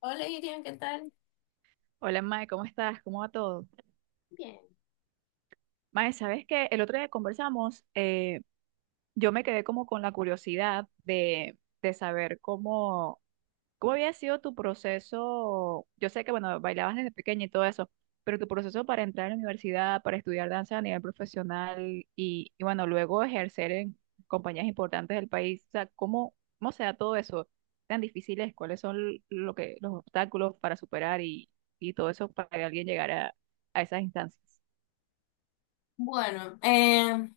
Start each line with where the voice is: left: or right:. left: Hola, Irian, ¿qué tal?
right: Hola Mae, ¿cómo estás? ¿Cómo va todo?
left: Bien.
right: Mae, ¿sabes qué? El otro día conversamos, yo me quedé como con la curiosidad de saber cómo había sido tu proceso. Yo sé que, bueno, bailabas desde pequeña y todo eso, pero tu proceso para entrar a la universidad, para estudiar danza a nivel profesional bueno, luego ejercer en compañías importantes del país. O sea, ¿ cómo se da todo eso? ¿Tan difíciles? ¿Cuáles son los obstáculos para superar y todo eso para que alguien llegara a esas instancias?
left: Bueno,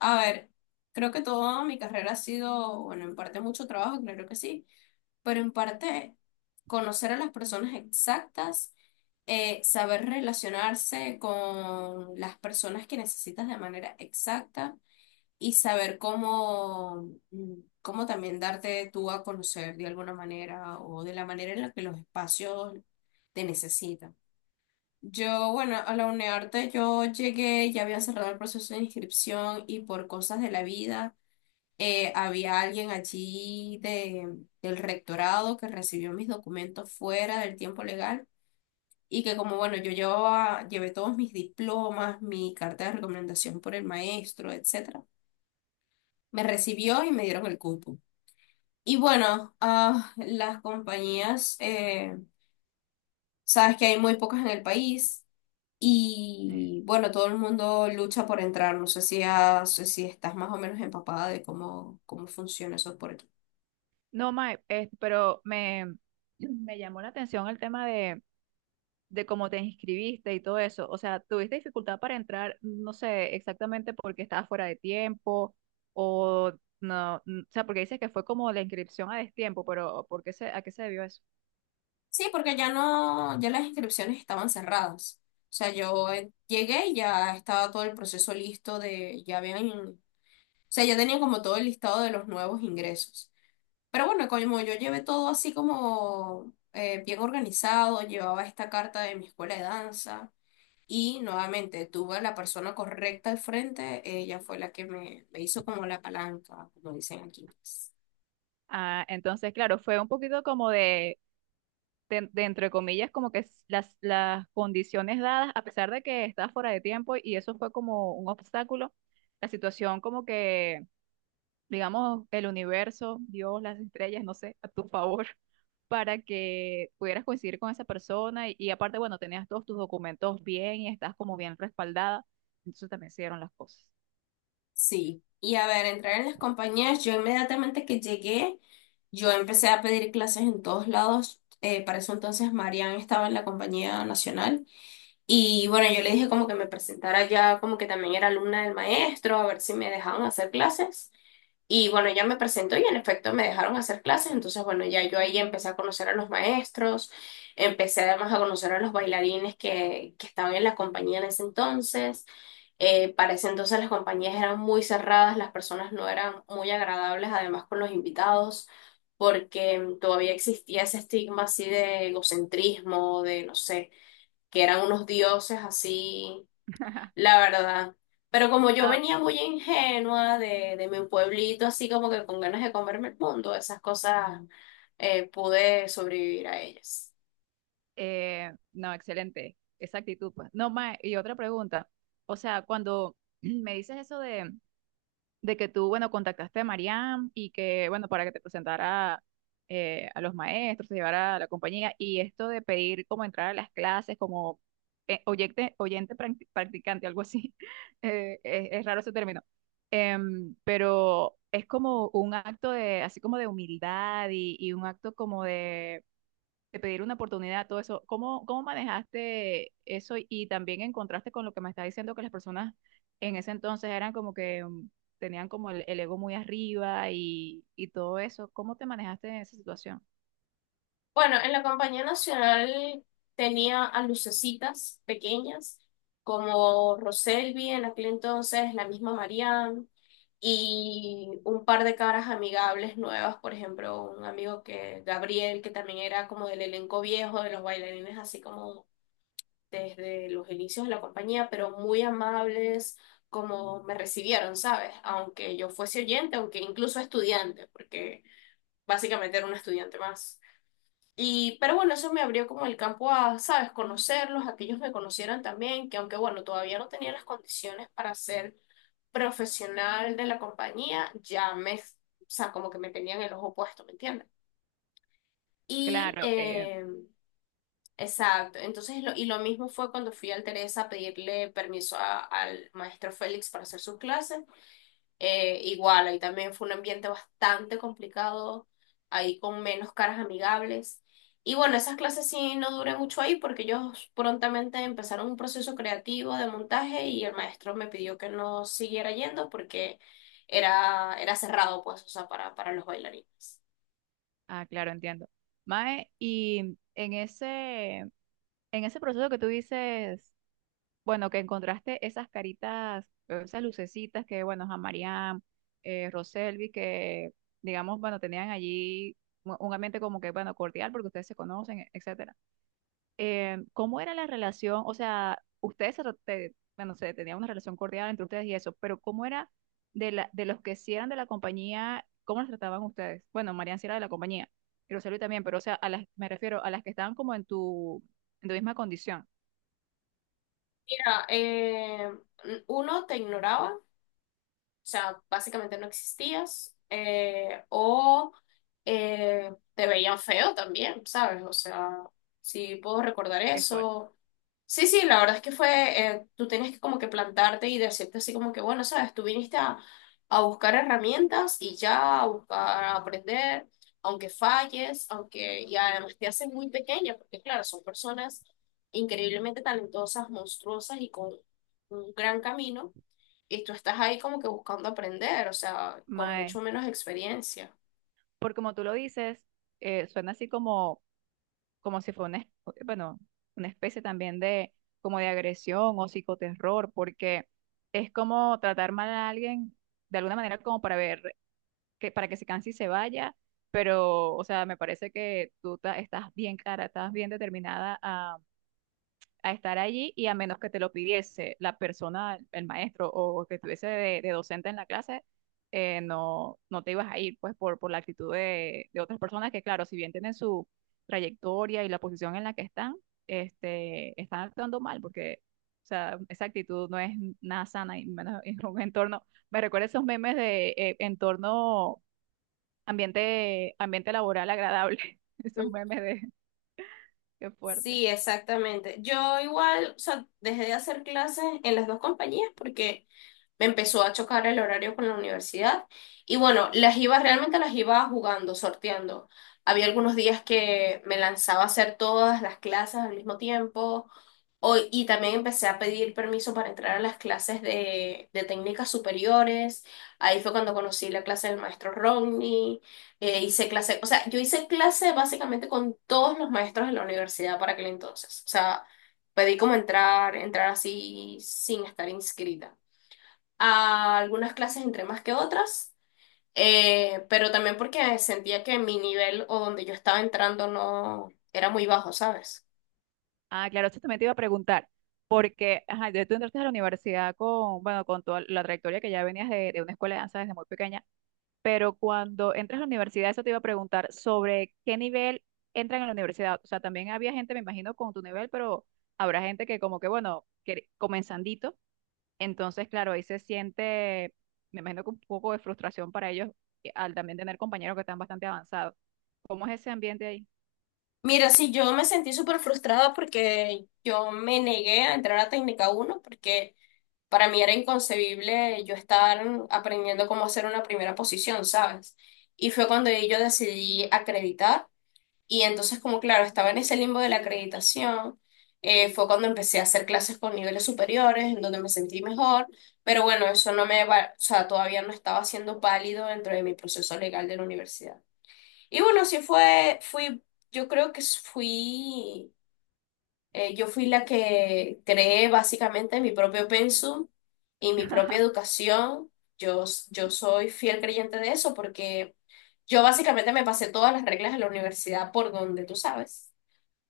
left: a ver, creo que toda mi carrera ha sido, bueno, en parte mucho trabajo, claro que sí, pero en parte conocer a las personas exactas, saber relacionarse con las personas que necesitas de manera exacta y saber cómo, cómo también darte tú a conocer de alguna manera o de la manera en la que los espacios te necesitan. Yo, bueno, a la UNEARTE yo llegué, ya había cerrado el proceso de inscripción y por cosas de la vida, había alguien allí del rectorado que recibió mis documentos fuera del tiempo legal y que como, bueno, llevé todos mis diplomas, mi carta de recomendación por el maestro, etcétera, me recibió y me dieron el cupo. Y bueno, las compañías, sabes que hay muy pocas en el país.
right: Eh,
left: Y bueno, todo el mundo lucha por entrar. No sé si, si estás más o menos empapada de cómo, cómo funciona eso por aquí.
right: No, Mae, me llamó la atención el tema de cómo te inscribiste y todo eso. O sea, ¿tuviste dificultad para entrar? No sé exactamente porque estabas fuera de tiempo o no. O sea, porque dices que fue como la inscripción a destiempo, pero ¿por qué se, a qué se debió eso?
left: Sí, porque ya no, ya las inscripciones estaban cerradas. O sea, yo llegué y ya estaba todo el proceso listo de, ya habían, o sea, ya tenían como todo el listado de los nuevos ingresos. Pero bueno, como yo llevé todo así como bien organizado, llevaba esta carta de mi escuela de danza. Y nuevamente tuve a la persona correcta al frente, ella fue la que me hizo como la palanca, como dicen aquí, pues.
right: Ah, entonces, claro, fue un poquito como de entre comillas, como que las condiciones dadas, a pesar de que estabas fuera de tiempo y eso fue como un obstáculo, la situación como que digamos, el universo, Dios, las estrellas, no sé, a tu favor, para que pudieras coincidir con esa persona y aparte, bueno, tenías todos tus documentos bien y estás como bien respaldada, entonces también se dieron las cosas.
left: Sí, y a ver, entrar en las compañías, yo inmediatamente que llegué, yo empecé a pedir clases en todos lados. Para eso entonces Marian estaba en la compañía nacional y bueno, yo le dije como que me presentara ya, como que también era alumna del maestro, a ver si me dejaban hacer clases. Y bueno, ya me presentó y en efecto me dejaron hacer clases, entonces bueno, ya yo ahí empecé a conocer a los maestros, empecé además a conocer a los bailarines que estaban en la compañía en ese entonces. Para ese entonces las compañías eran muy cerradas, las personas no eran muy agradables, además con los invitados, porque todavía existía ese estigma así de egocentrismo, de no sé, que eran unos dioses así, la verdad. Pero como yo
right: Ah,
left: venía muy ingenua de mi pueblito, así como que con ganas de comerme el mundo, esas cosas, pude sobrevivir a ellas.
right: no, excelente, esa actitud, pues. No, más, y otra pregunta, o sea, cuando me dices eso de que tú, bueno, contactaste a Mariam y que, bueno, para que te presentara a los maestros, te llevara a la compañía y esto de pedir como entrar a las clases como practicante, algo así, es raro ese término. Pero es como un acto de, así como de humildad y un acto como de pedir una oportunidad, todo eso. ¿Cómo, cómo manejaste eso y también en contraste con lo que me estás diciendo que las personas en ese entonces eran como que tenían como el ego muy arriba y todo eso? ¿Cómo te manejaste en esa situación?
left: Bueno, en la Compañía Nacional tenía a lucecitas pequeñas, como Roselvi en aquel entonces, la misma Marianne, y un par de caras amigables nuevas, por ejemplo, un amigo Gabriel, que también era como del elenco viejo, de los bailarines así como desde los inicios de la compañía, pero muy amables como me recibieron, ¿sabes? Aunque yo fuese oyente, aunque incluso estudiante, porque básicamente era una estudiante más. Y, pero bueno, eso me abrió como el campo a, ¿sabes? Conocerlos, a que ellos me conocieran también, que aunque bueno, todavía no tenía las condiciones para ser profesional de la compañía, ya me, o sea, como que me tenían el ojo puesto, ¿me entiendes? Y
right: Claro, eh.
left: exacto. Entonces, y lo mismo fue cuando fui al Teresa a pedirle permiso al maestro Félix para hacer sus clases. Igual, ahí también fue un ambiente bastante complicado, ahí con menos caras amigables. Y bueno, esas clases sí no duré mucho ahí porque ellos prontamente empezaron un proceso creativo de montaje y el maestro me pidió que no siguiera yendo porque era cerrado, pues, o sea, para los bailarines.
right: Ah, claro, entiendo. Mae, y en en ese proceso que tú dices, bueno, que encontraste esas caritas, esas lucecitas que, bueno, a Mariam, Roselvi, que, digamos, bueno, tenían allí un ambiente como que, bueno, cordial, porque ustedes se conocen, etcétera. ¿Cómo era la relación? O sea, ustedes, bueno, se tenían una relación cordial entre ustedes y eso, pero ¿cómo era de los que sí eran de la compañía, cómo los trataban ustedes? Bueno, Mariam sí era de la compañía, y Roselvi también, pero, o sea, me refiero a las que estaban como en en tu misma condición.
left: Mira, uno te ignoraba. O sea, básicamente no existías. O te veían feo también, ¿sabes? O sea, sí puedo recordar
right: Es fuerte.
left: eso. Sí, sí, la verdad es que tú tenías que como que plantarte y decirte así como que, bueno, ¿sabes? Tú viniste a buscar herramientas y ya, a buscar, a aprender, aunque falles, aunque, y además te hacen muy pequeña, porque claro, son personas increíblemente talentosas, monstruosas y con un gran camino y tú estás ahí como que buscando aprender, o sea, con
right: Mae,
left: mucho menos experiencia.
right: porque como tú lo dices, suena así como si fuera bueno, una especie también de, como de agresión o psicoterror, porque es como tratar mal a alguien de alguna manera como para ver, para que se canse y se vaya, pero, o sea, me parece que estás bien clara, estás bien determinada a estar allí y a menos que te lo pidiese la persona, el maestro o que estuviese de docente en la clase, no te ibas a ir, pues por la actitud de otras personas que, claro, si bien tienen su trayectoria y la posición en la que están, este, están actuando mal porque... O sea, esa actitud no es nada sana y menos en un entorno. Me recuerda esos memes de entorno ambiente laboral agradable. Esos
left: Mm.
right: memes de qué fuerte.
left: Sí, exactamente. Yo igual, o sea, dejé de hacer clases en las dos compañías porque me empezó a chocar el horario con la universidad y bueno, realmente las iba jugando, sorteando. Había algunos días que me lanzaba a hacer todas las clases al mismo tiempo y también empecé a pedir permiso para entrar a las clases de técnicas superiores. Ahí fue cuando conocí la clase del maestro Romney, hice clase, o sea, yo hice clase básicamente con todos los maestros de la universidad para aquel entonces. O sea, pedí como entrar, entrar así sin estar inscrita a algunas clases entre más que otras, pero también porque sentía que mi nivel o donde yo estaba entrando no era muy bajo, ¿sabes?
right: Ah, claro, eso también te iba a preguntar, porque ajá, ya tú entraste a la universidad con, bueno, con toda la trayectoria que ya venías de una escuela de danza desde muy pequeña, pero cuando entras a la universidad, eso te iba a preguntar sobre qué nivel entran en la universidad. O sea, también había gente, me imagino, con tu nivel, pero habrá gente que como que, bueno, que comenzandito, entonces, claro, ahí se siente, me imagino que un poco de frustración para ellos al también tener compañeros que están bastante avanzados. ¿Cómo es ese ambiente ahí?
left: Mira, sí, yo me sentí súper frustrada porque yo me negué a entrar a técnica uno porque para mí era inconcebible yo estar aprendiendo cómo hacer una primera posición, ¿sabes? Y fue cuando yo decidí acreditar. Y entonces, como claro, estaba en ese limbo de la acreditación, fue cuando empecé a hacer clases con niveles superiores, en donde me sentí mejor, pero bueno, eso no me va, o sea, todavía no estaba siendo válido dentro de mi proceso legal de la universidad. Y bueno, sí fue, fui, yo creo que fui, yo fui la que creé básicamente mi propio pensum y mi propia educación. Yo, yo soy fiel creyente de eso porque yo básicamente me pasé todas las reglas de la universidad por donde tú sabes.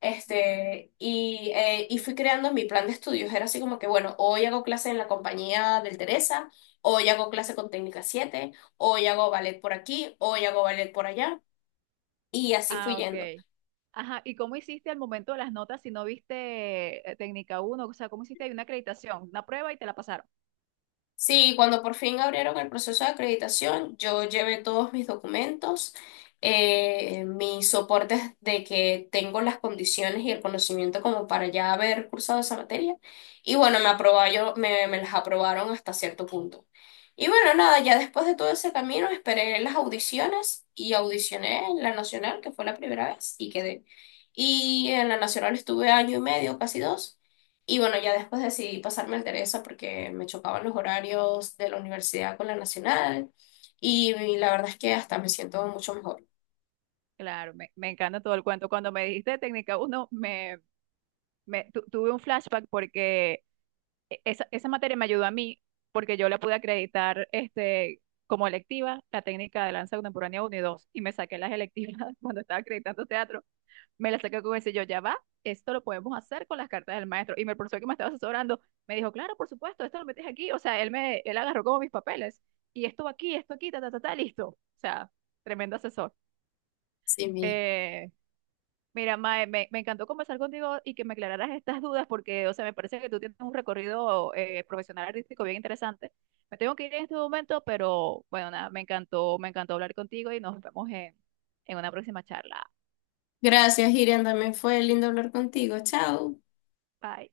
left: Este, y fui creando mi plan de estudios. Era así como que, bueno, hoy hago clase en la compañía del Teresa, hoy hago clase con Técnica siete, hoy hago ballet por aquí, hoy hago ballet por allá. Y así fui
right: Ah, ok.
left: yendo.
right: Ajá, ¿y cómo hiciste al momento de las notas si no viste técnica uno? O sea, ¿cómo hiciste ahí una acreditación, una prueba y te la pasaron?
left: Sí, cuando por fin abrieron el proceso de acreditación, yo llevé todos mis documentos, mis soportes de que tengo las condiciones y el conocimiento como para ya haber cursado esa materia. Y bueno, me aprobaron, me las aprobaron hasta cierto punto. Y bueno, nada, ya después de todo ese camino esperé las audiciones y audicioné en la nacional, que fue la primera vez, y quedé. Y en la nacional estuve año y medio, casi dos. Y bueno, ya después decidí pasarme al Teresa porque me chocaban los horarios de la universidad con la nacional y la verdad es que hasta me siento mucho mejor.
right: Claro, me encanta todo el cuento. Cuando me dijiste técnica uno, tuve un flashback porque esa materia me ayudó a mí porque yo la pude acreditar este, como electiva, la técnica de danza contemporánea uno y 2 y me saqué las electivas cuando estaba acreditando teatro, me la saqué con ese. Yo, ya va, esto lo podemos hacer con las cartas del maestro. Y el profesor que me estaba asesorando me dijo, claro, por supuesto, esto lo metes aquí. O sea, él agarró como mis papeles. Y esto va aquí, esto aquí, ta, ta, ta, ta, listo. O sea, tremendo asesor.
left: Sí, mismo.
right: Eh, mira, Mae, me encantó conversar contigo y que me aclararas estas dudas porque, o sea, me parece que tú tienes un recorrido profesional artístico bien interesante. Me tengo que ir en este momento, pero bueno, nada, me encantó hablar contigo y nos vemos en una próxima charla.
left: Gracias, Irian, también fue lindo hablar contigo. Chao.
right: Bye.